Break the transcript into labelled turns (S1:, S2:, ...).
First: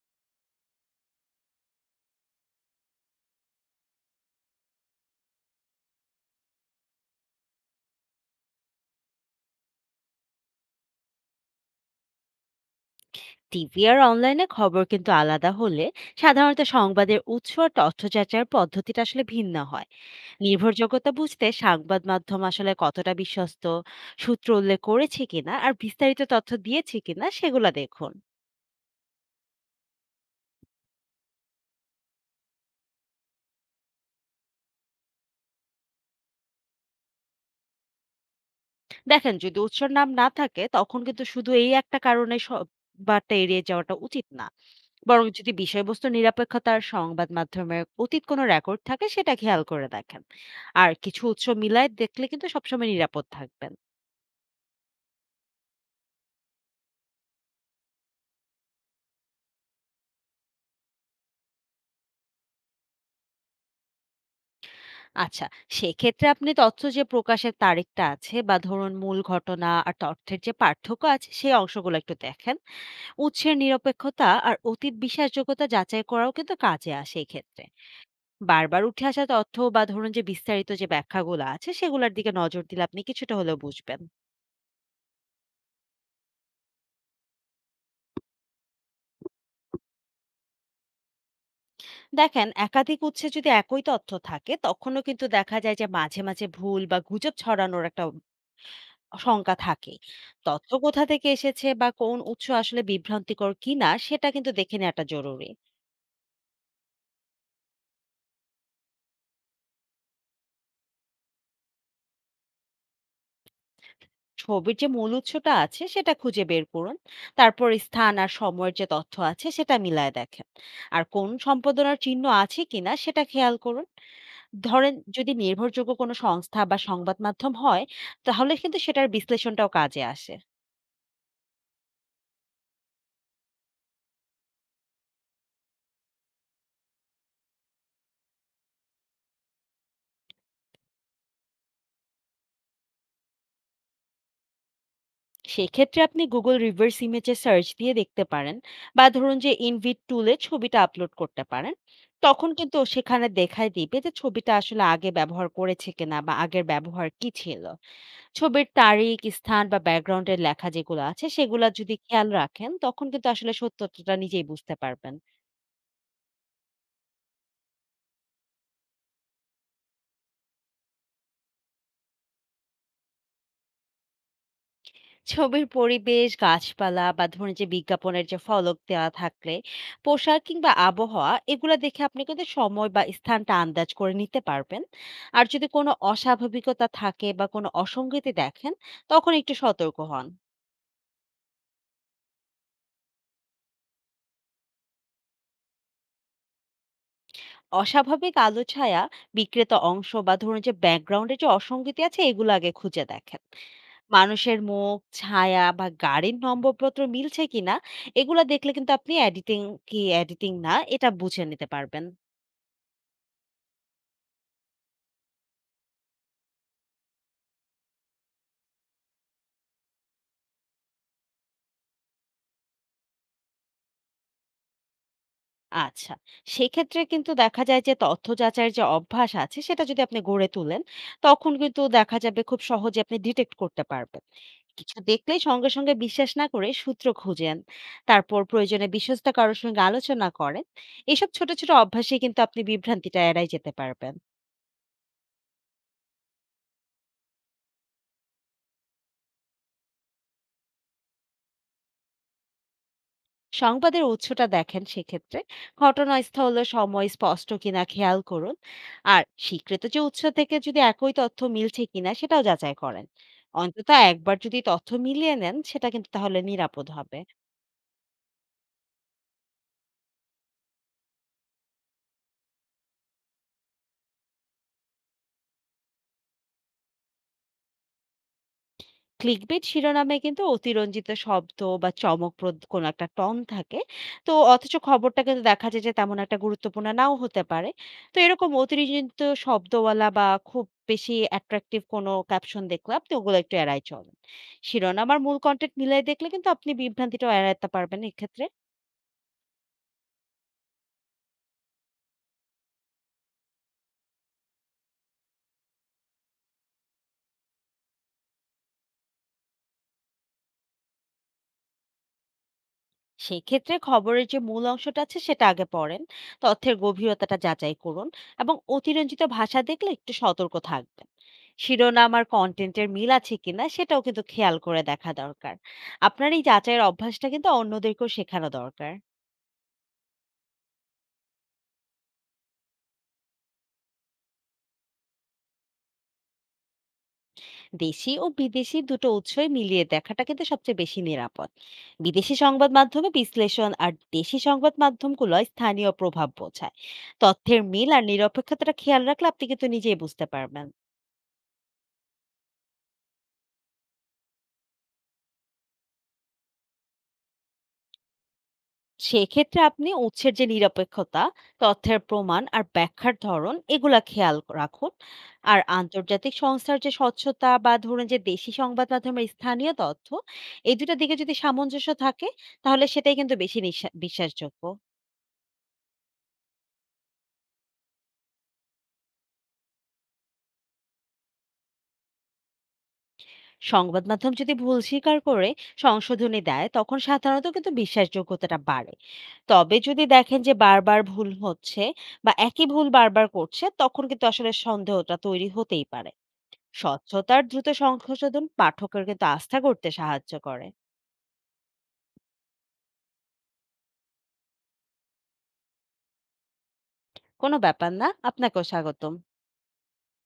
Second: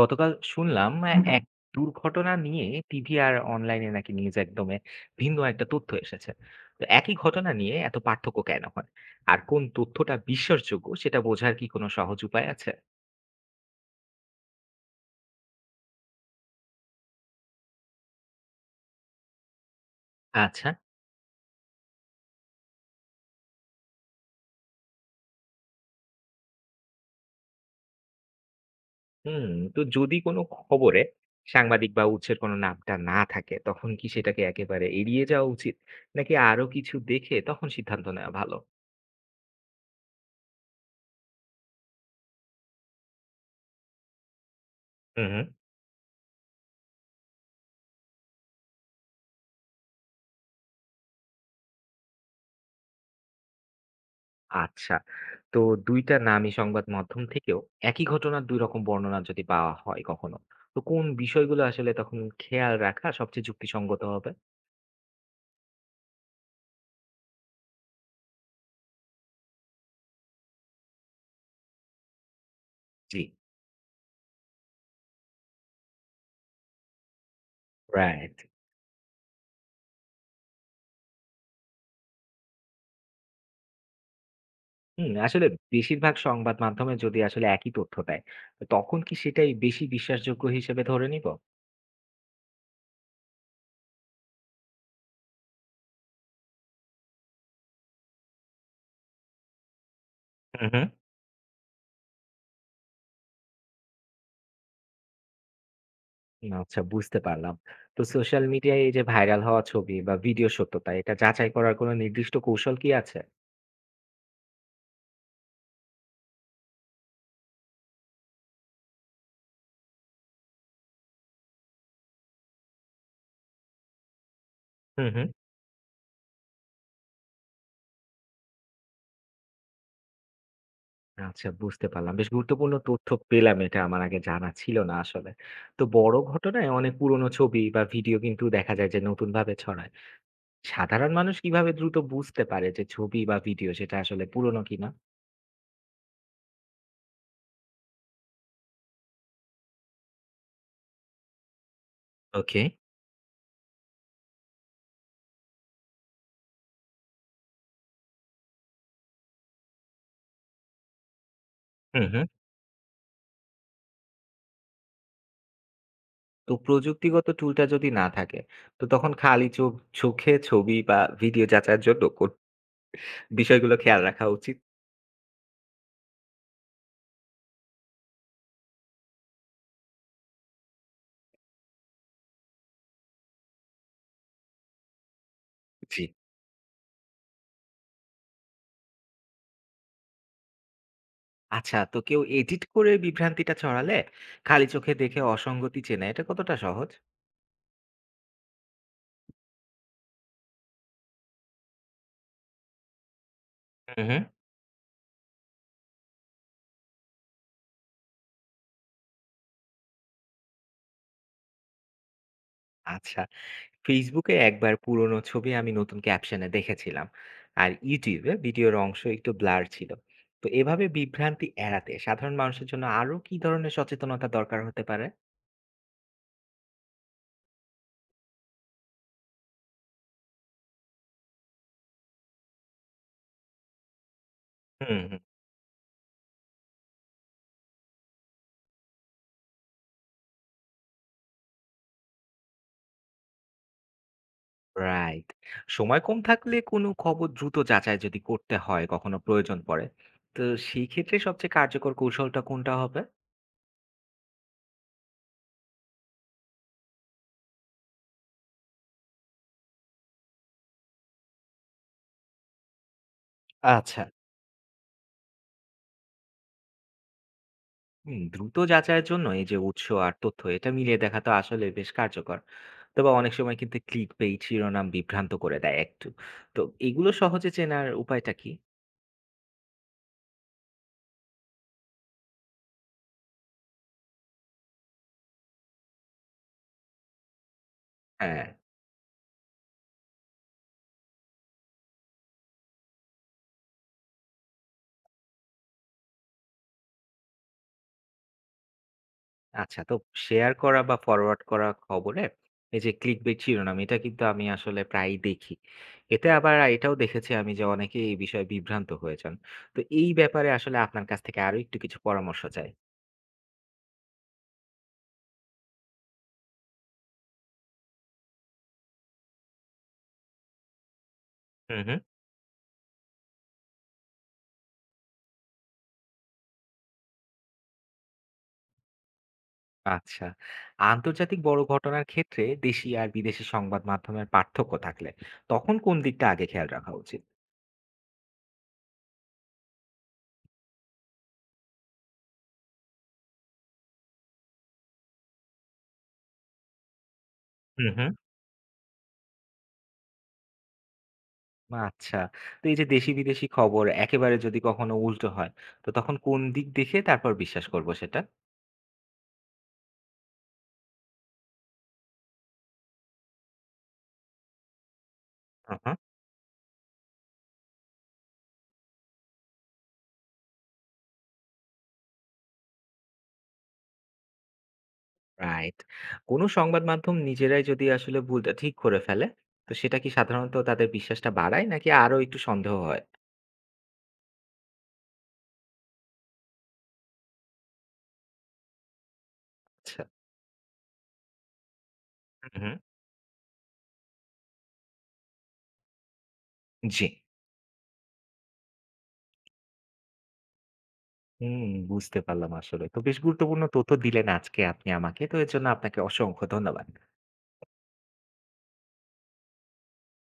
S1: গতকাল শুনলাম এক দুর্ঘটনা নিয়ে টিভি আর অনলাইনে নাকি নিউজ একদমে ভিন্ন একটা তথ্য এসেছে। তো একই ঘটনা নিয়ে এত পার্থক্য কেন হয়? আর কোন তথ্যটা বিশ্বাসযোগ্য সেটা বোঝার কি কোনো সহজ উপায় আছে?
S2: টিভি আর অনলাইনে খবর কিন্তু আলাদা হলে সাধারণত সংবাদের উৎস আর তথ্য যাচাইয়ের পদ্ধতিটা আসলে ভিন্ন হয়।
S1: আচ্ছা।
S2: নির্ভরযোগ্যতা বুঝতে সংবাদ মাধ্যম আসলে কতটা বিশ্বস্ত, সূত্র উল্লেখ করেছে কিনা আর বিস্তারিত তথ্য দিয়েছে কিনা সেগুলো দেখুন।
S1: হুম। তো যদি কোনো খবরে সাংবাদিক বা উৎসের কোনো নামটা না থাকে তখন কি সেটাকে একেবারে এড়িয়ে যাওয়া উচিত? নাকি আরো কিছু দেখে তখন সিদ্ধান্ত নেওয়া ভালো?
S2: দেখেন, যদি উৎসর নাম না থাকে তখন কিন্তু শুধু এই একটা কারণে সব বার্তা এড়িয়ে যাওয়াটা উচিত না। বরং
S1: হুম।
S2: যদি বিষয়বস্তু নিরপেক্ষতার সংবাদ মাধ্যমের অতীত কোনো রেকর্ড থাকে, সেটা খেয়াল করে দেখেন। আর কিছু উৎস মিলায় দেখলে কিন্তু সবসময় নিরাপদ থাকবেন।
S1: আচ্ছা। তো ২ টা নামী সংবাদ মাধ্যম থেকেও একই ঘটনার ২ রকম বর্ণনা যদি পাওয়া হয় কখনো, তো কোন বিষয়গুলো আসলে তখন খেয়াল রাখা সবচেয়ে যুক্তিসঙ্গত হবে?
S2: আচ্ছা, সেক্ষেত্রে আপনি তথ্য যে প্রকাশের তারিখটা আছে বা ধরুন মূল ঘটনা আর তথ্যের যে পার্থক্য আছে সেই অংশগুলো একটু দেখেন।
S1: জি।
S2: উৎসের নিরপেক্ষতা আর অতীত বিশ্বাসযোগ্যতা যাচাই করাও কিন্তু কাজে আসে এই ক্ষেত্রে।
S1: রাইট।
S2: বারবার উঠে আসা তথ্য বা ধরুন যে বিস্তারিত যে ব্যাখ্যাগুলো আছে সেগুলোর দিকে নজর দিলে আপনি কিছুটা হলেও বুঝবেন।
S1: হুম, আসলে বেশিরভাগ সংবাদ মাধ্যমে যদি আসলে একই তথ্য দেয়, তো তখন কি সেটাই বেশি বিশ্বাসযোগ্য হিসেবে ধরে নিব?
S2: দেখেন, একাধিক উৎসে যদি একই তথ্য থাকে তখনও কিন্তু দেখা যায় যে মাঝে, মাঝে ভুল বা গুজব ছড়ানোর একটা শঙ্কা থাকেই।
S1: হুম,
S2: তথ্য
S1: হুম।
S2: কোথা থেকে এসেছে বা কোন উৎস আসলে বিভ্রান্তিকর কিনা সেটা কিন্তু দেখে নেওয়াটা জরুরি।
S1: আচ্ছা, বুঝতে পারলাম। তো সোশ্যাল মিডিয়ায় এই যে ভাইরাল হওয়া ছবি বা ভিডিও সত্যতা এটা যাচাই করার কোনো নির্দিষ্ট কৌশল কি আছে?
S2: ছবির যে মূল উৎসটা আছে সেটা খুঁজে বের করুন। তারপর স্থান আর সময়ের যে তথ্য আছে সেটা মিলায়ে দেখেন। আর কোন সম্পাদনার চিহ্ন আছে কিনা সেটা খেয়াল করুন। ধরেন,
S1: হুম, হুম।
S2: যদি নির্ভরযোগ্য কোনো সংস্থা বা সংবাদ মাধ্যম হয়, তাহলে কিন্তু সেটার বিশ্লেষণটাও কাজে আসে।
S1: আচ্ছা, বুঝতে পারলাম। বেশ গুরুত্বপূর্ণ তথ্য পেলাম, এটা আমার আগে জানা ছিল না আসলে। তো বড় ঘটনায় অনেক পুরনো ছবি বা ভিডিও কিন্তু দেখা যায় যে নতুনভাবে ছড়ায়। সাধারণ মানুষ কিভাবে দ্রুত বুঝতে পারে যে ছবি বা ভিডিও সেটা আসলে পুরনো কিনা?
S2: সেক্ষেত্রে আপনি Google রিভার্স ইমেজে সার্চ দিয়ে দেখতে পারেন বা ধরুন যে ইনভিট টুলে ছবিটা আপলোড করতে পারেন। তখন
S1: ওকে।
S2: কিন্তু সেখানে দেখায় দিবে যে ছবিটা আসলে আগে ব্যবহার করেছে কিনা বা আগের ব্যবহার কি ছিল। ছবির তারিখ, স্থান বা ব্যাকগ্রাউন্ডের লেখা যেগুলো আছে সেগুলো যদি
S1: হুম, হুম।
S2: খেয়াল রাখেন, তখন কিন্তু আসলে সত্যতাটা নিজেই বুঝতে পারবেন।
S1: তো প্রযুক্তিগত টুলটা যদি না থাকে তো তখন খালি চোখে ছবি বা ভিডিও যাচাইয়ের জন্য কোন বিষয়গুলো খেয়াল রাখা উচিত?
S2: ছবির পরিবেশ, গাছপালা বা ধরুন যে বিজ্ঞাপনের যে ফলক দেওয়া থাকলে, পোশাক কিংবা আবহাওয়া, এগুলা দেখে আপনি কিন্তু সময় বা স্থানটা আন্দাজ করে নিতে পারবেন। আর যদি কোনো
S1: জি।
S2: অস্বাভাবিকতা থাকে বা কোনো অসঙ্গতি দেখেন, তখন একটু সতর্ক হন।
S1: আচ্ছা, তো কেউ এডিট করে বিভ্রান্তিটা ছড়ালে খালি চোখে দেখে অসঙ্গতি চেনা এটা কতটা সহজ?
S2: অস্বাভাবিক আলো ছায়া, বিক্রেতা অংশ বা ধরুন যে ব্যাকগ্রাউন্ডে যে অসঙ্গতি আছে, এগুলো আগে খুঁজে দেখেন।
S1: হুম, হুম।
S2: মানুষের মুখ, ছায়া বা গাড়ির নম্বরপত্র মিলছে কিনা এগুলা দেখলে কিন্তু আপনি এডিটিং কি এডিটিং না এটা বুঝে নিতে পারবেন।
S1: আচ্ছা। ফেসবুকে একবার পুরোনো ছবি আমি নতুন ক্যাপশনে দেখেছিলাম, আর ইউটিউবে ভিডিওর অংশ একটু ব্লার ছিল। তো এভাবে বিভ্রান্তি এড়াতে সাধারণ মানুষের জন্য আরো কি ধরনের সচেতনতা দরকার হতে পারে?
S2: আচ্ছা। সেক্ষেত্রে কিন্তু দেখা যায় যে তথ্য যাচাইয়ের যে অভ্যাস আছে সেটা যদি আপনি গড়ে তোলেন, তখন কিন্তু দেখা যাবে খুব সহজে আপনি ডিটেক্ট করতে পারবেন। কিছু
S1: হুম।
S2: দেখলেই সঙ্গে, সঙ্গে বিশ্বাস না করে সূত্র খুঁজেন। তারপর প্রয়োজনে বিশ্বস্ত কারো সঙ্গে আলোচনা করেন। এসব ছোট, ছোট অভ্যাসেই কিন্তু আপনি বিভ্রান্তিটা এড়ায় যেতে পারবেন।
S1: রাইট। সময় কম থাকলে কোনো খবর দ্রুত যাচাই যদি করতে হয় কখনো প্রয়োজন পড়ে, তো সেই ক্ষেত্রে সবচেয়ে কার্যকর কৌশলটা কোনটা হবে?
S2: সংবাদের উৎসটা দেখেন সেক্ষেত্রে। ঘটনাস্থল ও সময় স্পষ্ট কিনা খেয়াল করুন। আর স্বীকৃত যে উৎস থেকে যদি একই তথ্য মিলছে কিনা সেটাও যাচাই করেন। অন্তত
S1: আচ্ছা।
S2: একবার যদি তথ্য মিলিয়ে নেন সেটা কিন্তু তাহলে নিরাপদ হবে।
S1: হুম, দ্রুত যাচাইয়ের জন্য এই যে উৎস আর তথ্য এটা মিলিয়ে দেখা তো আসলে বেশ কার্যকর। তবে অনেক সময় কিন্তু ক্লিক পেজ শিরোনাম বিভ্রান্ত করে দেয় একটু। তো এগুলো সহজে চেনার উপায়টা কি?
S2: ক্লিকবেট শিরোনামে কিন্তু অতিরঞ্জিত শব্দ বা চমকপ্রদ কোনো একটা টন থাকে। তো অথচ খবরটা কিন্তু দেখা যায় যে তেমন একটা গুরুত্বপূর্ণ নাও হতে পারে। তো
S1: হ্যাঁ।
S2: এরকম অতিরঞ্জিত শব্দওয়ালা বা খুব বেশি অ্যাট্রাকটিভ কোনো ক্যাপশন দেখলে আপনি ওগুলো একটু এড়াই চলেন। শিরোনাম আর মূল কন্টেন্ট মিলাই দেখলে কিন্তু আপনি বিভ্রান্তিটাও এড়াতে পারবেন এক্ষেত্রে।
S1: আচ্ছা, তো শেয়ার করা বা ফরওয়ার্ড করা খবরে এই যে ক্লিক বেট শিরোনাম এটা কিন্তু আমি আসলে প্রায়ই দেখি। এতে আবার এটাও দেখেছি আমি যে অনেকে এই বিষয়ে বিভ্রান্ত হয়েছেন। তো এই ব্যাপারে আসলে আপনার কাছ থেকে আরো একটু কিছু পরামর্শ চাই।
S2: সেক্ষেত্রে খবরের যে মূল অংশটা আছে সেটা আগে পড়েন। তথ্যের গভীরতাটা যাচাই করুন এবং অতিরঞ্জিত ভাষা দেখলে একটু সতর্ক থাকবেন।
S1: হুম, হুম।
S2: শিরোনাম আর কন্টেন্টের মিল আছে কিনা সেটাও কিন্তু খেয়াল করে দেখা দরকার। আপনার এই যাচাইয়ের অভ্যাসটা কিন্তু অন্যদেরকেও শেখানো দরকার।
S1: আচ্ছা। আন্তর্জাতিক বড় ঘটনার ক্ষেত্রে দেশি আর বিদেশি সংবাদ মাধ্যমের পার্থক্য থাকলে তখন কোন দিকটা আগে খেয়াল রাখা উচিত?
S2: দেশি ও বিদেশি দুটো উৎসই মিলিয়ে দেখাটা কিন্তু সবচেয়ে বেশি নিরাপদ। বিদেশি সংবাদ মাধ্যমে বিশ্লেষণ আর দেশি সংবাদ মাধ্যমগুলো স্থানীয় প্রভাব বোঝায়। তথ্যের
S1: হুম,
S2: মিল আর
S1: হুম।
S2: নিরপেক্ষতাটা খেয়াল রাখলে আপনি কিন্তু নিজেই বুঝতে পারবেন।
S1: আচ্ছা। তো এই যে দেশি বিদেশি খবর একেবারে যদি কখনো উল্টো হয়, তো তখন কোন দিক দেখে তারপর বিশ্বাস করব সেটা?
S2: সেক্ষেত্রে আপনি উৎসের যে নিরপেক্ষতা, তথ্যের প্রমাণ আর ব্যাখ্যার ধরন এগুলা খেয়াল রাখুন। আর
S1: হুম, হুম।
S2: আন্তর্জাতিক সংস্থার যে স্বচ্ছতা বা ধরুন যে দেশি সংবাদ মাধ্যমের স্থানীয় তথ্য, এই দুটার দিকে যদি সামঞ্জস্য থাকে তাহলে সেটাই কিন্তু বেশি নিশা বিশ্বাসযোগ্য।
S1: রাইট। কোনো সংবাদ মাধ্যম নিজেরাই যদি আসলে ভুলটা ঠিক করে ফেলে, তো সেটা কি সাধারণত তাদের বিশ্বাসটা বাড়ায় নাকি আরো একটু সন্দেহ হয়?
S2: সংবাদ মাধ্যম যদি ভুল স্বীকার করে সংশোধনী দেয়, তখন সাধারণত কিন্তু বিশ্বাসযোগ্যতাটা বাড়ে। তবে
S1: আচ্ছা।
S2: যদি দেখেন যে বারবার ভুল হচ্ছে বা
S1: হুম,
S2: একই
S1: হুম।
S2: ভুল বারবার করছে, তখন কিন্তু আসলে সন্দেহটা তৈরি হতেই পারে।
S1: জি।
S2: স্বচ্ছতার দ্রুত সংশোধন পাঠকের কিন্তু আস্থা করতে সাহায্য করে।
S1: হুম, বুঝতে পারলাম আসলে। তো বেশ গুরুত্বপূর্ণ তথ্য দিলেন আজকে আপনি আমাকে। তো এর জন্য আপনাকে অসংখ্য ধন্যবাদ।
S2: কোনো ব্যাপার না, আপনাকেও স্বাগতম।